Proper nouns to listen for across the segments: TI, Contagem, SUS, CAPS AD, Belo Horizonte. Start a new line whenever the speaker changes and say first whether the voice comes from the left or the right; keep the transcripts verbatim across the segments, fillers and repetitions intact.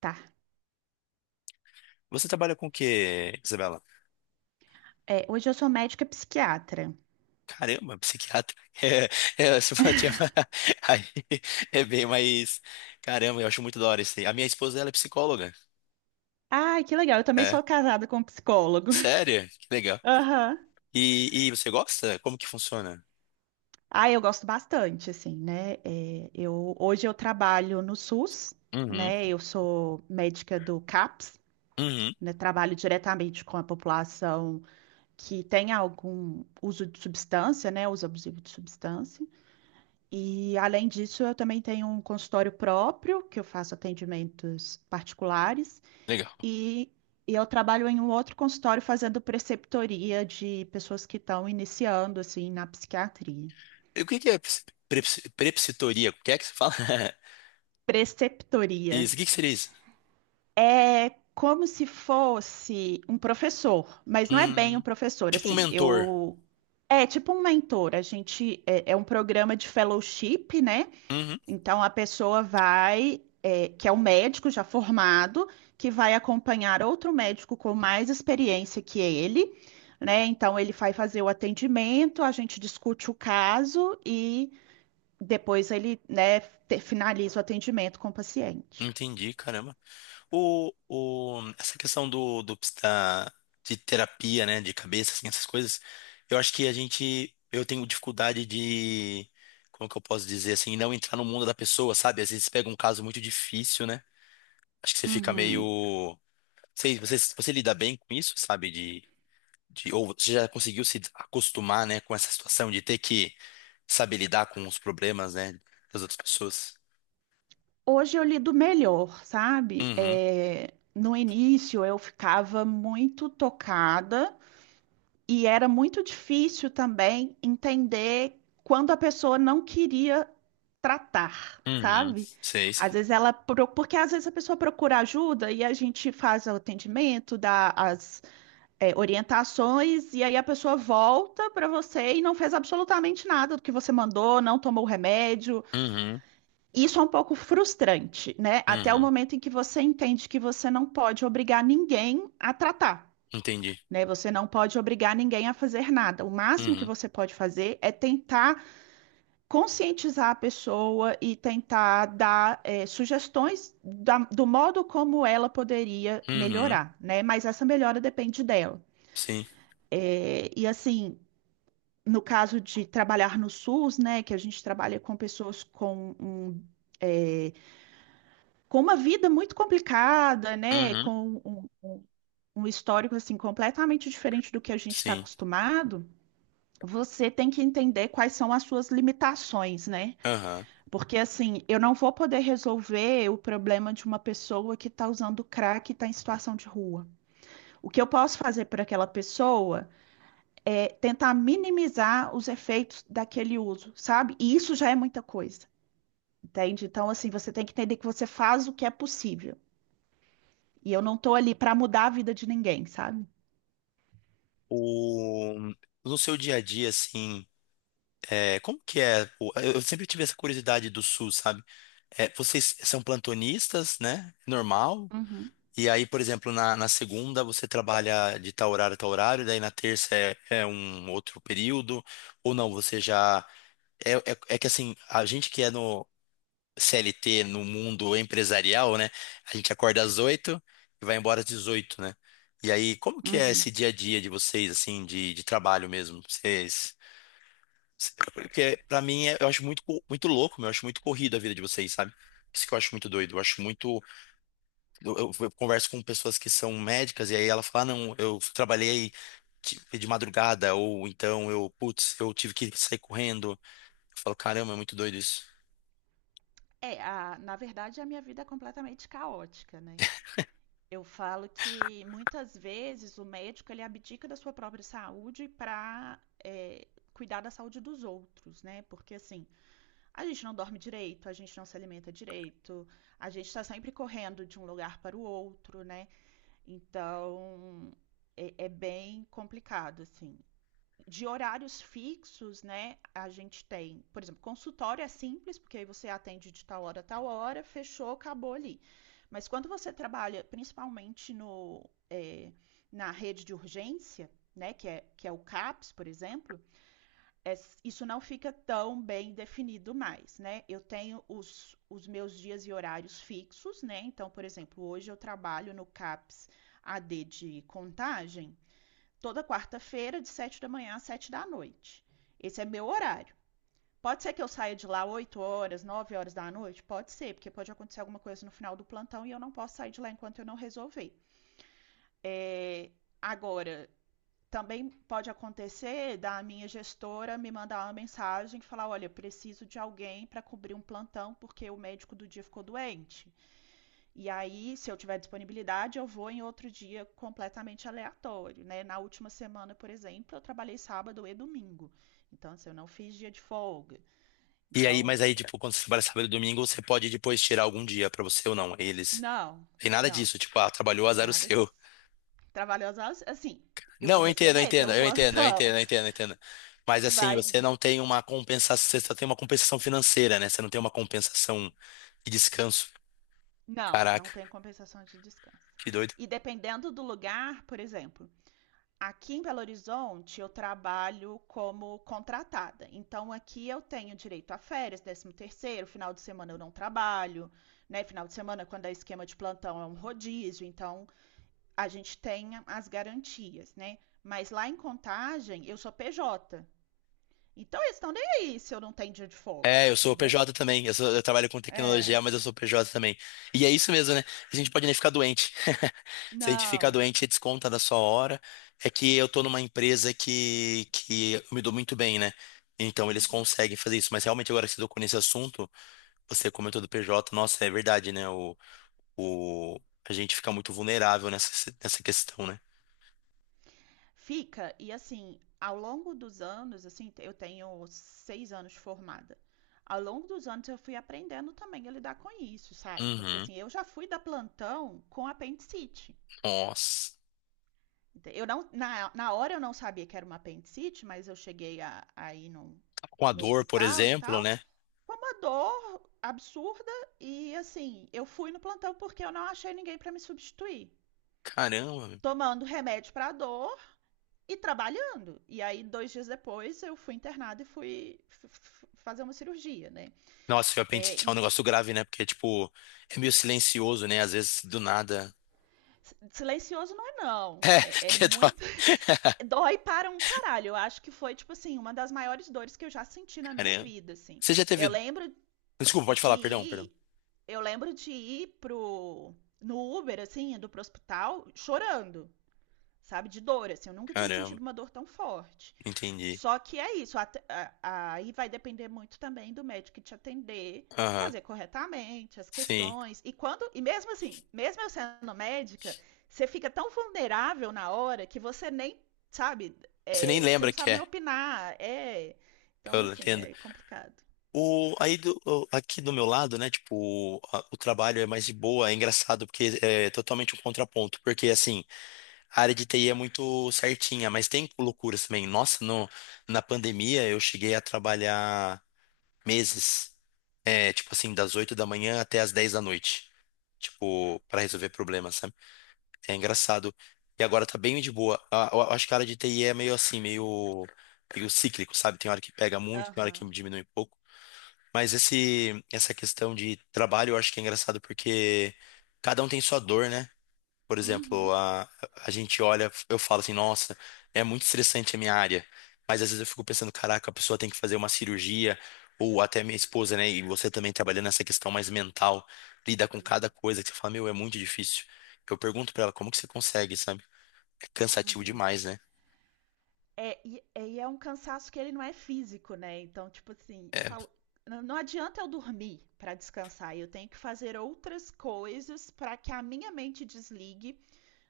right: Tá.
left: Você trabalha com o quê, Isabela?
right: É, hoje eu sou médica psiquiatra.
left: Caramba, psiquiatra. É, é, você fala, tinha uma- aí é bem mais. Caramba, eu acho muito da hora isso aí. A minha esposa, ela é psicóloga.
right: Ai, que legal. Eu também
left: É.
right: sou casada com um psicólogo.
left: Sério? Que legal.
right: Aham.
left: E, e você gosta? Como que funciona?
right: Ah, eu gosto bastante, assim, né? É, eu, hoje eu trabalho no SUS,
left: Uhum,
right: né? Eu sou médica do CAPS,
left: uhum,
right: né? Trabalho diretamente com a população que tem algum uso de substância, né? Uso abusivo de substância. E, além disso, eu também tenho um consultório próprio, que eu faço atendimentos particulares.
left: legal.
right: E, e eu trabalho em um outro consultório fazendo preceptoria de pessoas que estão iniciando, assim, na psiquiatria.
left: E o que que é psi- preps- prepositoria? O que é que você fala?
right: Preceptoria
left: Isso, o que que seria isso?
right: é como se fosse um professor, mas não é bem um
left: Hum,
right: professor,
left: tipo um
right: assim.
left: mentor.
right: Eu. É tipo um mentor. A gente. É, é um programa de fellowship, né?
left: Uhum,
right: Então, a pessoa vai, é, que é um médico já formado, que vai acompanhar outro médico com mais experiência que ele, né? Então, ele vai fazer o atendimento, a gente discute o caso e depois ele, né, te- finaliza o atendimento com o paciente.
left: entendi, caramba. O, o, essa questão do, do da, de terapia, né, de cabeça, assim, essas coisas, eu acho que a gente, eu tenho dificuldade de, como que eu posso dizer, assim, não entrar no mundo da pessoa, sabe? Às vezes pega um caso muito difícil, né? Acho que você fica
right: Uhum.
left: meio, sei, você, você lida bem com isso, sabe? De, de, ou você já conseguiu se acostumar, né, com essa situação de ter que saber lidar com os problemas, né, das outras pessoas?
right: Hoje eu lido melhor, sabe?
left: Uhum,
right: É, no início eu ficava muito tocada. E era muito difícil também entender quando a pessoa não queria tratar,
left: uhum,
right: sabe?
left: sei,
right: Às
left: sei.
right: vezes ela, pro- porque às vezes a pessoa procura ajuda e a gente faz o atendimento, dá as, é, orientações, e aí a pessoa volta para você e não fez absolutamente nada do que você mandou, não tomou o remédio.
left: Uhum,
right: Isso é um pouco frustrante, né? Até o
left: uhum,
right: momento em que você entende que você não pode obrigar ninguém a tratar,
left: entendi.
right: né? Você não pode obrigar ninguém a fazer nada. O máximo que
left: Uhum,
right: você pode fazer é tentar conscientizar a pessoa e tentar dar eh, sugestões da- do modo como ela poderia
left: uhum,
right: melhorar, né? Mas essa melhora depende dela.
left: sim,
right: Eh, e assim, no caso de trabalhar no SUS, né, que a gente trabalha com pessoas com um, eh, com uma vida muito complicada, né,
left: uhum,
right: com um, um um histórico assim completamente diferente do que a gente está
left: sim,
right: acostumado. Você tem que entender quais são as suas limitações, né?
left: aham.
right: Porque assim, eu não vou poder resolver o problema de uma pessoa que está usando crack e está em situação de rua. O que eu posso fazer para aquela pessoa é tentar minimizar os efeitos daquele uso, sabe? E isso já é muita coisa, entende? Então, assim, você tem que entender que você faz o que é possível. E eu não estou ali para mudar a vida de ninguém, sabe?
left: O... No seu dia a dia, assim, é, como que é? o- Eu eu sempre tive essa curiosidade do suss, sabe? É, vocês são plantonistas, né? Normal.
right: Uhum,
left: E aí, por exemplo, na, na segunda você trabalha de tal horário a tal horário, daí na terça é, é um outro período, ou não, você já. É, é, é que assim, a gente que é C L T no mundo empresarial, né? A gente acorda às oito e vai embora às dezoito, né? E aí, como que é esse
right: uhum.
left: dia a dia de vocês, assim, de, de trabalho mesmo? Vocês, cê- porque pra mim é- eu acho muito, co- muito louco, meu, eu acho muito corrido a vida de vocês, sabe? Isso que eu acho muito doido. Eu acho muito. Eu, eu- eu converso com pessoas que são médicas e aí ela fala, ah, não, eu trabalhei de de madrugada, ou então eu, putz, eu tive que sair correndo. Eu falo, caramba, é muito doido isso.
right: É, a, na verdade, a minha vida é completamente caótica, né? Eu falo que muitas vezes o médico ele abdica da sua própria saúde para cuidar da saúde dos outros, né? Porque assim, a gente não dorme direito, a gente não se alimenta direito, a gente está sempre correndo de um lugar para o outro, né? Então é, é bem complicado, assim, de horários fixos, né? A gente tem, por exemplo, consultório é simples, porque aí você atende de tal hora a tal hora, fechou, acabou ali. Mas quando você trabalha principalmente no, é, na rede de urgência, né, que é, que é o CAPS, por exemplo, é, isso não fica tão bem definido mais, né? Eu tenho os, os meus dias e horários fixos, né? Então, por exemplo, hoje eu trabalho no CAPS A D de contagem, toda quarta-feira, de sete da manhã às sete da noite. Esse é meu horário. Pode ser que eu saia de lá oito horas, nove horas da noite? Pode ser, porque pode acontecer alguma coisa no final do plantão e eu não posso sair de lá enquanto eu não resolver. É, Agora, também pode acontecer da minha gestora me mandar uma mensagem e falar: olha, preciso de alguém para cobrir um plantão porque o médico do dia ficou doente. E aí, se eu tiver disponibilidade, eu vou em outro dia completamente aleatório, né? Na última semana, por exemplo, eu trabalhei sábado e domingo. Então, assim, eu não fiz dia de folga.
left: E aí,
right: Então,
left: mas aí, tipo, quando você trabalha sábado e domingo, você pode depois tirar algum dia pra você ou não. Eles.
right: não,
left: Tem nada
right: não,
left: disso, tipo, ah, trabalhou, azar o
right: nada
left: seu.
right: disso. Trabalhei às horas, assim, eu vou
left: Não, eu entendo, eu
right: receber
left: entendo,
right: pelo
left: eu entendo, eu
right: plantão,
left: entendo, eu entendo, eu entendo. Mas assim,
right: mas
left: você não tem uma compensação, você só tem uma compensação financeira, né? Você não tem uma compensação de descanso.
right: não, não
left: Caraca,
right: tem compensação de descanso.
left: que doido.
right: E dependendo do lugar, por exemplo, aqui em Belo Horizonte, eu trabalho como contratada. Então, aqui eu tenho direito a férias, décimo terceiro, final de semana eu não trabalho, né? Final de semana, quando é esquema de plantão, é um rodízio. Então, a gente tem as garantias, né? Mas lá em Contagem, eu sou P J. Então, eles estão nem aí se eu não tenho dia de folga,
left: É, eu sou
right: entendeu?
left: P J também. Eu, sou- eu trabalho com
right: É.
left: tecnologia, mas eu sou P J também. E é isso mesmo, né? A gente pode nem ficar doente. Se a gente ficar
right: Não.
left: doente, desconta da sua hora. É que eu tô numa empresa que, que eu me dou muito bem, né? Então eles
right: Uhum.
left: conseguem fazer isso. Mas realmente agora que você tocou nesse assunto, você comentou do P J, nossa, é verdade, né? O, o, a gente fica muito vulnerável nessa, nessa questão, né?
right: Fica, e assim, ao longo dos anos, assim, eu tenho seis anos formada. Ao longo dos anos eu fui aprendendo também a lidar com isso, sabe? Porque
left: Uhum.
right: assim, eu já fui da plantão com apendicite.
left: Nossa.
right: Ente- Eu não, na, na hora eu não sabia que era uma apendicite, mas eu cheguei a, a ir num,
left: Com a
right: no
left: dor, por
right: hospital e
left: exemplo,
right: tal,
left: né?
right: com uma dor absurda e assim, eu fui no plantão porque eu não achei ninguém para me substituir.
left: Caramba.
right: Tomando remédio para dor, e trabalhando. E aí, dois dias depois, eu fui internada e fui fazer uma cirurgia, né?
left: Nossa, o
right: É,
left: apendicite é um
right: e
left: negócio grave, né? Porque, tipo, é meio silencioso, né? Às vezes, do nada.
right: Silencioso não é não.
left: É,
right: É, é
left: que dó.
right: muito. Dói para um caralho. Eu acho que foi, tipo assim, uma das maiores dores que eu já senti na minha
left: Caramba.
right: vida, assim.
left: Você já
right: Eu
left: teve.
right: lembro
left: Desculpa, pode
right: de
left: falar, perdão, perdão.
right: ir. Eu lembro de ir pro. No Uber, assim, indo pro hospital, chorando, sabe? De dor, assim. Eu nunca tinha
left: Caramba,
right: sentido uma dor tão forte.
left: entendi.
right: Só que é isso, at- a- a- aí vai depender muito também do médico que te atender,
left: Aham,
right: fazer corretamente as
left: sim.
right: questões. E quando, e mesmo assim, mesmo eu sendo médica, você fica tão vulnerável na hora que você nem sabe,
left: Você nem
right: é, você não
left: lembra que
right: sabe nem
left: é.
right: opinar. É, então,
left: Eu
right: assim,
left: entendo.
right: é complicado.
left: O, aí do, o- aqui do meu lado, né? Tipo, a- o trabalho é mais de boa, é engraçado, porque é totalmente um contraponto. Porque, assim, a área de T I é muito certinha, mas tem loucuras também. Nossa, no, na pandemia eu cheguei a trabalhar. Meses, é, tipo assim, das oito da manhã até as dez da noite, tipo, para resolver problemas, sabe? É engraçado. E agora tá bem de boa. A- Eu acho que a área de T I é meio assim, meio, meio cíclico, sabe? Tem hora que pega muito, tem hora que
right: Aham.
left: diminui um pouco. Mas esse, essa questão de trabalho eu acho que é engraçado porque cada um tem sua dor, né? Por exemplo,
right: Uhum.
left: a, a gente olha, eu falo assim, nossa, é muito estressante a minha área. Mas às vezes eu fico pensando, caraca, a pessoa tem que fazer uma cirurgia, ou até minha esposa, né? E você também trabalhando nessa questão mais mental, lida com cada
right: Uhum.
left: coisa que você fala, meu, é muito difícil. Eu pergunto pra ela, como que você consegue, sabe? É cansativo
right: Uhum.
left: demais, né?
right: É, e, é, e é um cansaço que ele não é físico, né? Então, tipo assim, eu
left: É.
right: falo, não não adianta eu dormir para descansar, eu tenho que fazer outras coisas para que a minha mente desligue,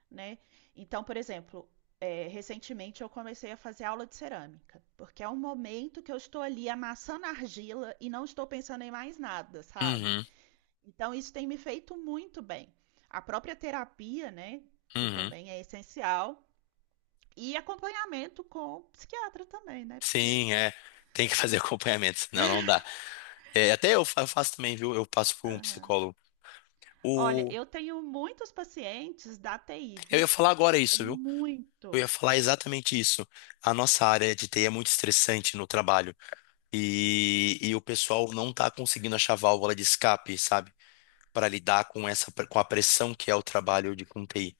right: né? Então, por exemplo, é, recentemente eu comecei a fazer aula de cerâmica, porque é um momento que eu estou ali amassando argila e não estou pensando em mais nada, sabe?
left: Uhum,
right: Então, isso tem me feito muito bem. A própria terapia, né? Que
left: uhum.
right: também é essencial, e acompanhamento com psiquiatra também, né? Porque.
left: Sim, é. Tem que fazer acompanhamento, senão não dá. É, até eu fa- eu faço também, viu? Eu passo por um
right: Aham.
left: psicólogo.
right: Olha,
left: O...
right: eu tenho muitos pacientes da T I,
left: Eu ia
right: viu?
left: falar agora
right: Tenho
left: isso, viu? Eu ia
right: muito.
left: falar exatamente isso. A nossa área de T I é muito estressante no trabalho e, e o pessoal não está conseguindo achar válvula de escape, sabe? Para lidar com essa, com a pressão que é o trabalho
right: Uhum.
left: de com T I.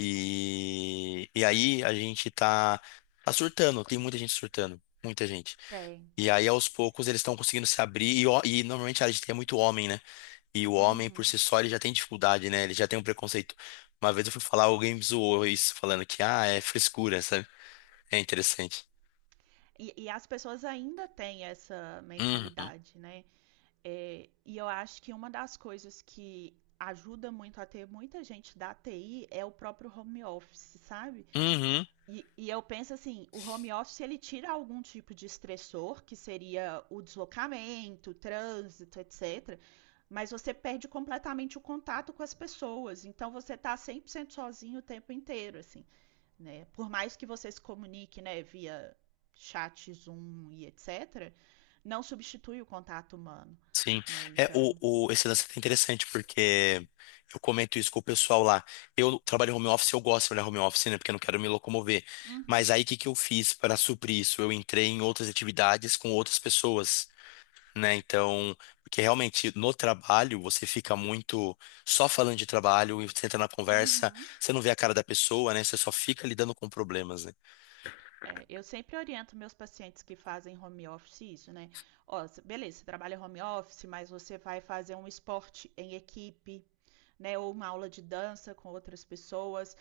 left: E, e aí a gente tá, tá surtando, tem muita gente surtando, muita gente.
right: Tem.
left: E aí aos poucos eles estão conseguindo se abrir e, ó- e normalmente a área de T I é muito homem, né? E o homem por
right: Uhum.
left: si só ele já tem dificuldade, né? Ele já tem um preconceito. Uma vez eu fui falar, alguém me zoou isso, falando que, ah, é frescura, sabe? É interessante.
right: E, e as pessoas ainda têm essa
left: Uhum.
right: mentalidade, né? É, e eu acho que uma das coisas que ajuda muito a ter muita gente da T I é o próprio home office, sabe?
left: Uhum.
right: E, e eu penso assim, o home office ele tira algum tipo de estressor, que seria o deslocamento, o trânsito, etcétera. Mas você perde completamente o contato com as pessoas. Então você tá cem por cento sozinho o tempo inteiro, assim, né? Por mais que você se comunique, né, via chat, Zoom e etc, não substitui o contato humano,
left: Sim.
right: né?
left: É,
right: Então,
left: o, o, esse lance é interessante porque eu comento isso com o pessoal lá. Eu trabalho em home office, eu gosto de trabalhar home office, né? Porque eu não quero me locomover.
right: uhum,
left: Mas aí o que que eu fiz para suprir isso? Eu entrei em outras atividades com outras pessoas, né? Então, porque realmente no trabalho você fica muito só falando de trabalho e você entra na conversa,
right: uhum.
left: você não vê a cara da pessoa, né? Você só fica lidando com problemas, né?
right: É, eu sempre oriento meus pacientes que fazem home office isso, né? Ó, cê- beleza, você trabalha home office, mas você vai fazer um esporte em equipe, né? Ou uma aula de dança com outras pessoas.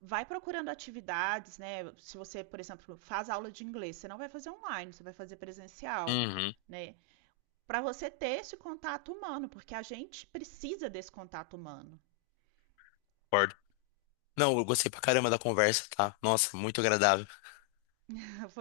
right: Vai procurando atividades, né? Se você, por exemplo, faz aula de inglês, você não vai fazer online, você vai fazer presencial,
left: Uhum.
right: né? Para você ter esse contato humano, porque a gente precisa desse contato humano.
left: Concordo. Não, eu gostei pra caramba da conversa, tá? Nossa, muito agradável.